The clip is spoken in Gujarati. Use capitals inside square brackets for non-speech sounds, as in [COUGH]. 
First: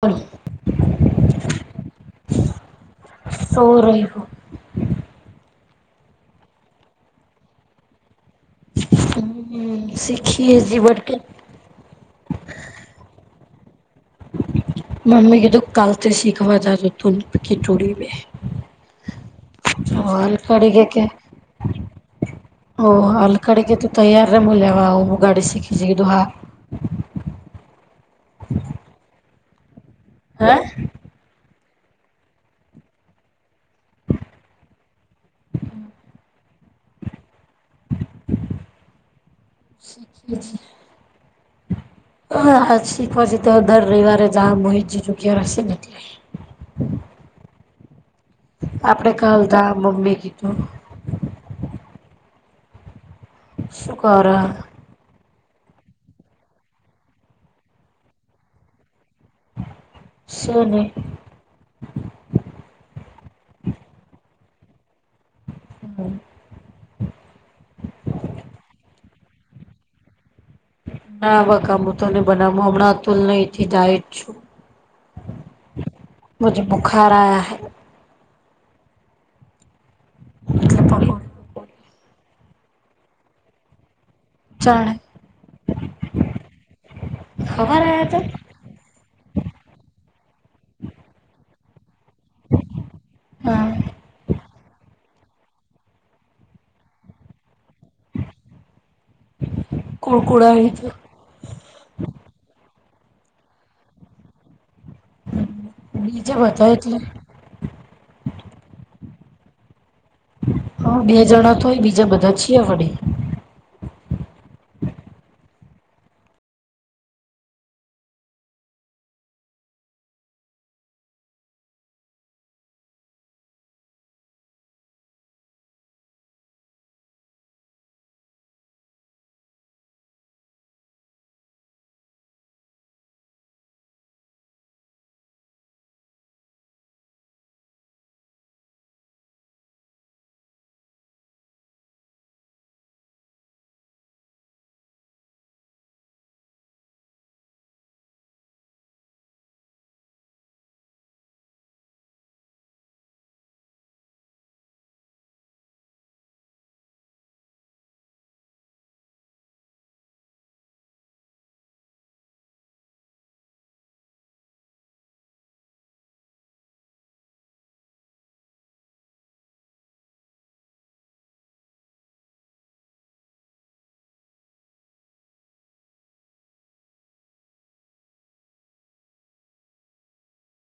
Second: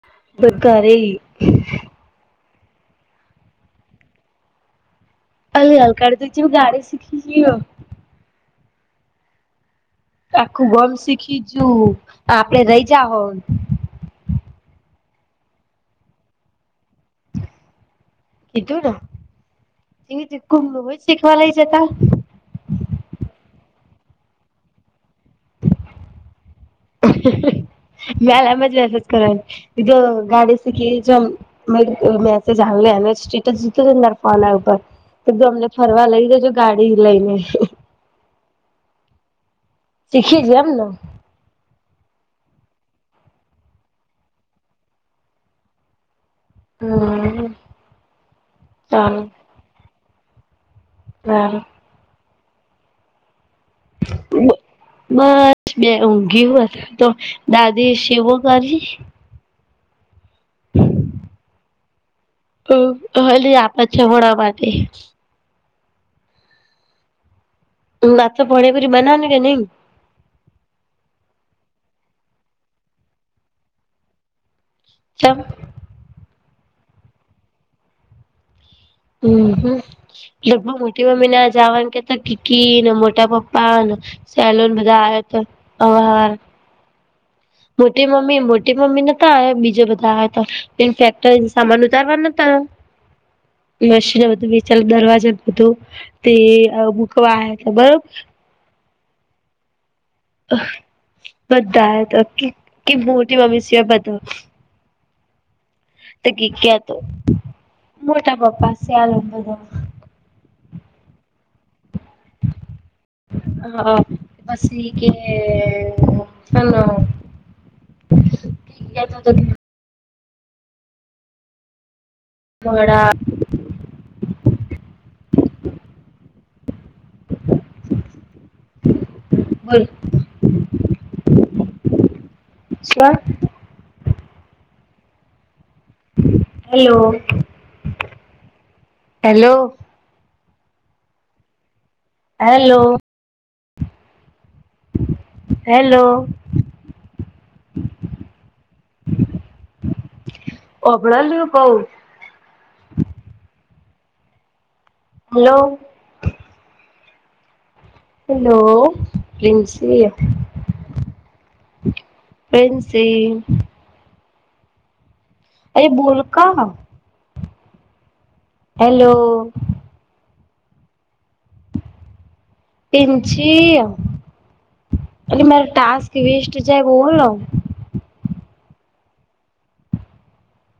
પણરો સરકારારે સો ર હો અલ ગાલ કરીાઢ દ છેું ગા સીખી છ હ સીખીએ જીવન કે જુ આપડે રહી જા હો મમ્મી ક તોું કાલથી શીખવાદાર તલપ કે જોોડીવે એથી કુમું હોય જ શીખવા લઈ જતા ઓહ અલ કડગ તું તૈયાર ર મળલ્યાવા હું ગાડી શીખી સીધું હા મેમ જ મેસેજ કરવાની બીજું ગાડી હે શીખી મેસેજ આવે એ અને જીતો છે અંદર ફોન ઉપર તો તું અમને ફરવા લઈ દેજો ગાડી લઈને શીખ છે શીખી જ એમને હ હછી પછી તો દર રવિવારે જ મોહિતજી ચુક્યા રહેશે ને એટલે હમ આપડે સારું કલતા મમ્મી કીધું બ શકારા બસ મે ઊંઘય હતા તો દાદી સેવો કરી શને હલી આપત છે ભડા માટે હા હ વા ફો્યાપરી બનાવું કે નહી ના આવા કામું તો નને બનાવું હમણાં અતુલ નહીથી ડાયટ છું તમ મુજ બુખાર આયા હૈ હમ લગભગ એટલે મોટી પકોડી મમ્મી નાને જવાની કે કીકી ને મોટા પપ્પાને સેલન જાણે બધા આવ તો અ ખબર મોટી આયા તો મમ્મી મોટી મમ્મી નતા બીજે બધા આવે તો ઇફેક્ટ સામાન ઉતારવા નતા હા મશીન બધું વિચાર દરવાજા તોું તે મુૂકવા તો બરોબર કુળકુડા હણું બધા તો કે મોટી મમ્ી સિવાય બધા હમ તો ગી ગ્યા તો મોટા પપ્પા સ્યાલ બધા હા બે જણા તોય બીજા બધા છીએ વડે હાા બસ એ કે સ ત ત વડા. એ છે [UNINTELLIGIBLE] બ શ હલો હેલો હેલો હેલો ઓભણ લ કઉ હલો. હેલો પ્રિન્સી. પ્રિન્સી. અરે બોલ કા. હેલો. પ્રિન્સી એટલે મારો ટાસ્ક વેસ્ટ જાય બોલો.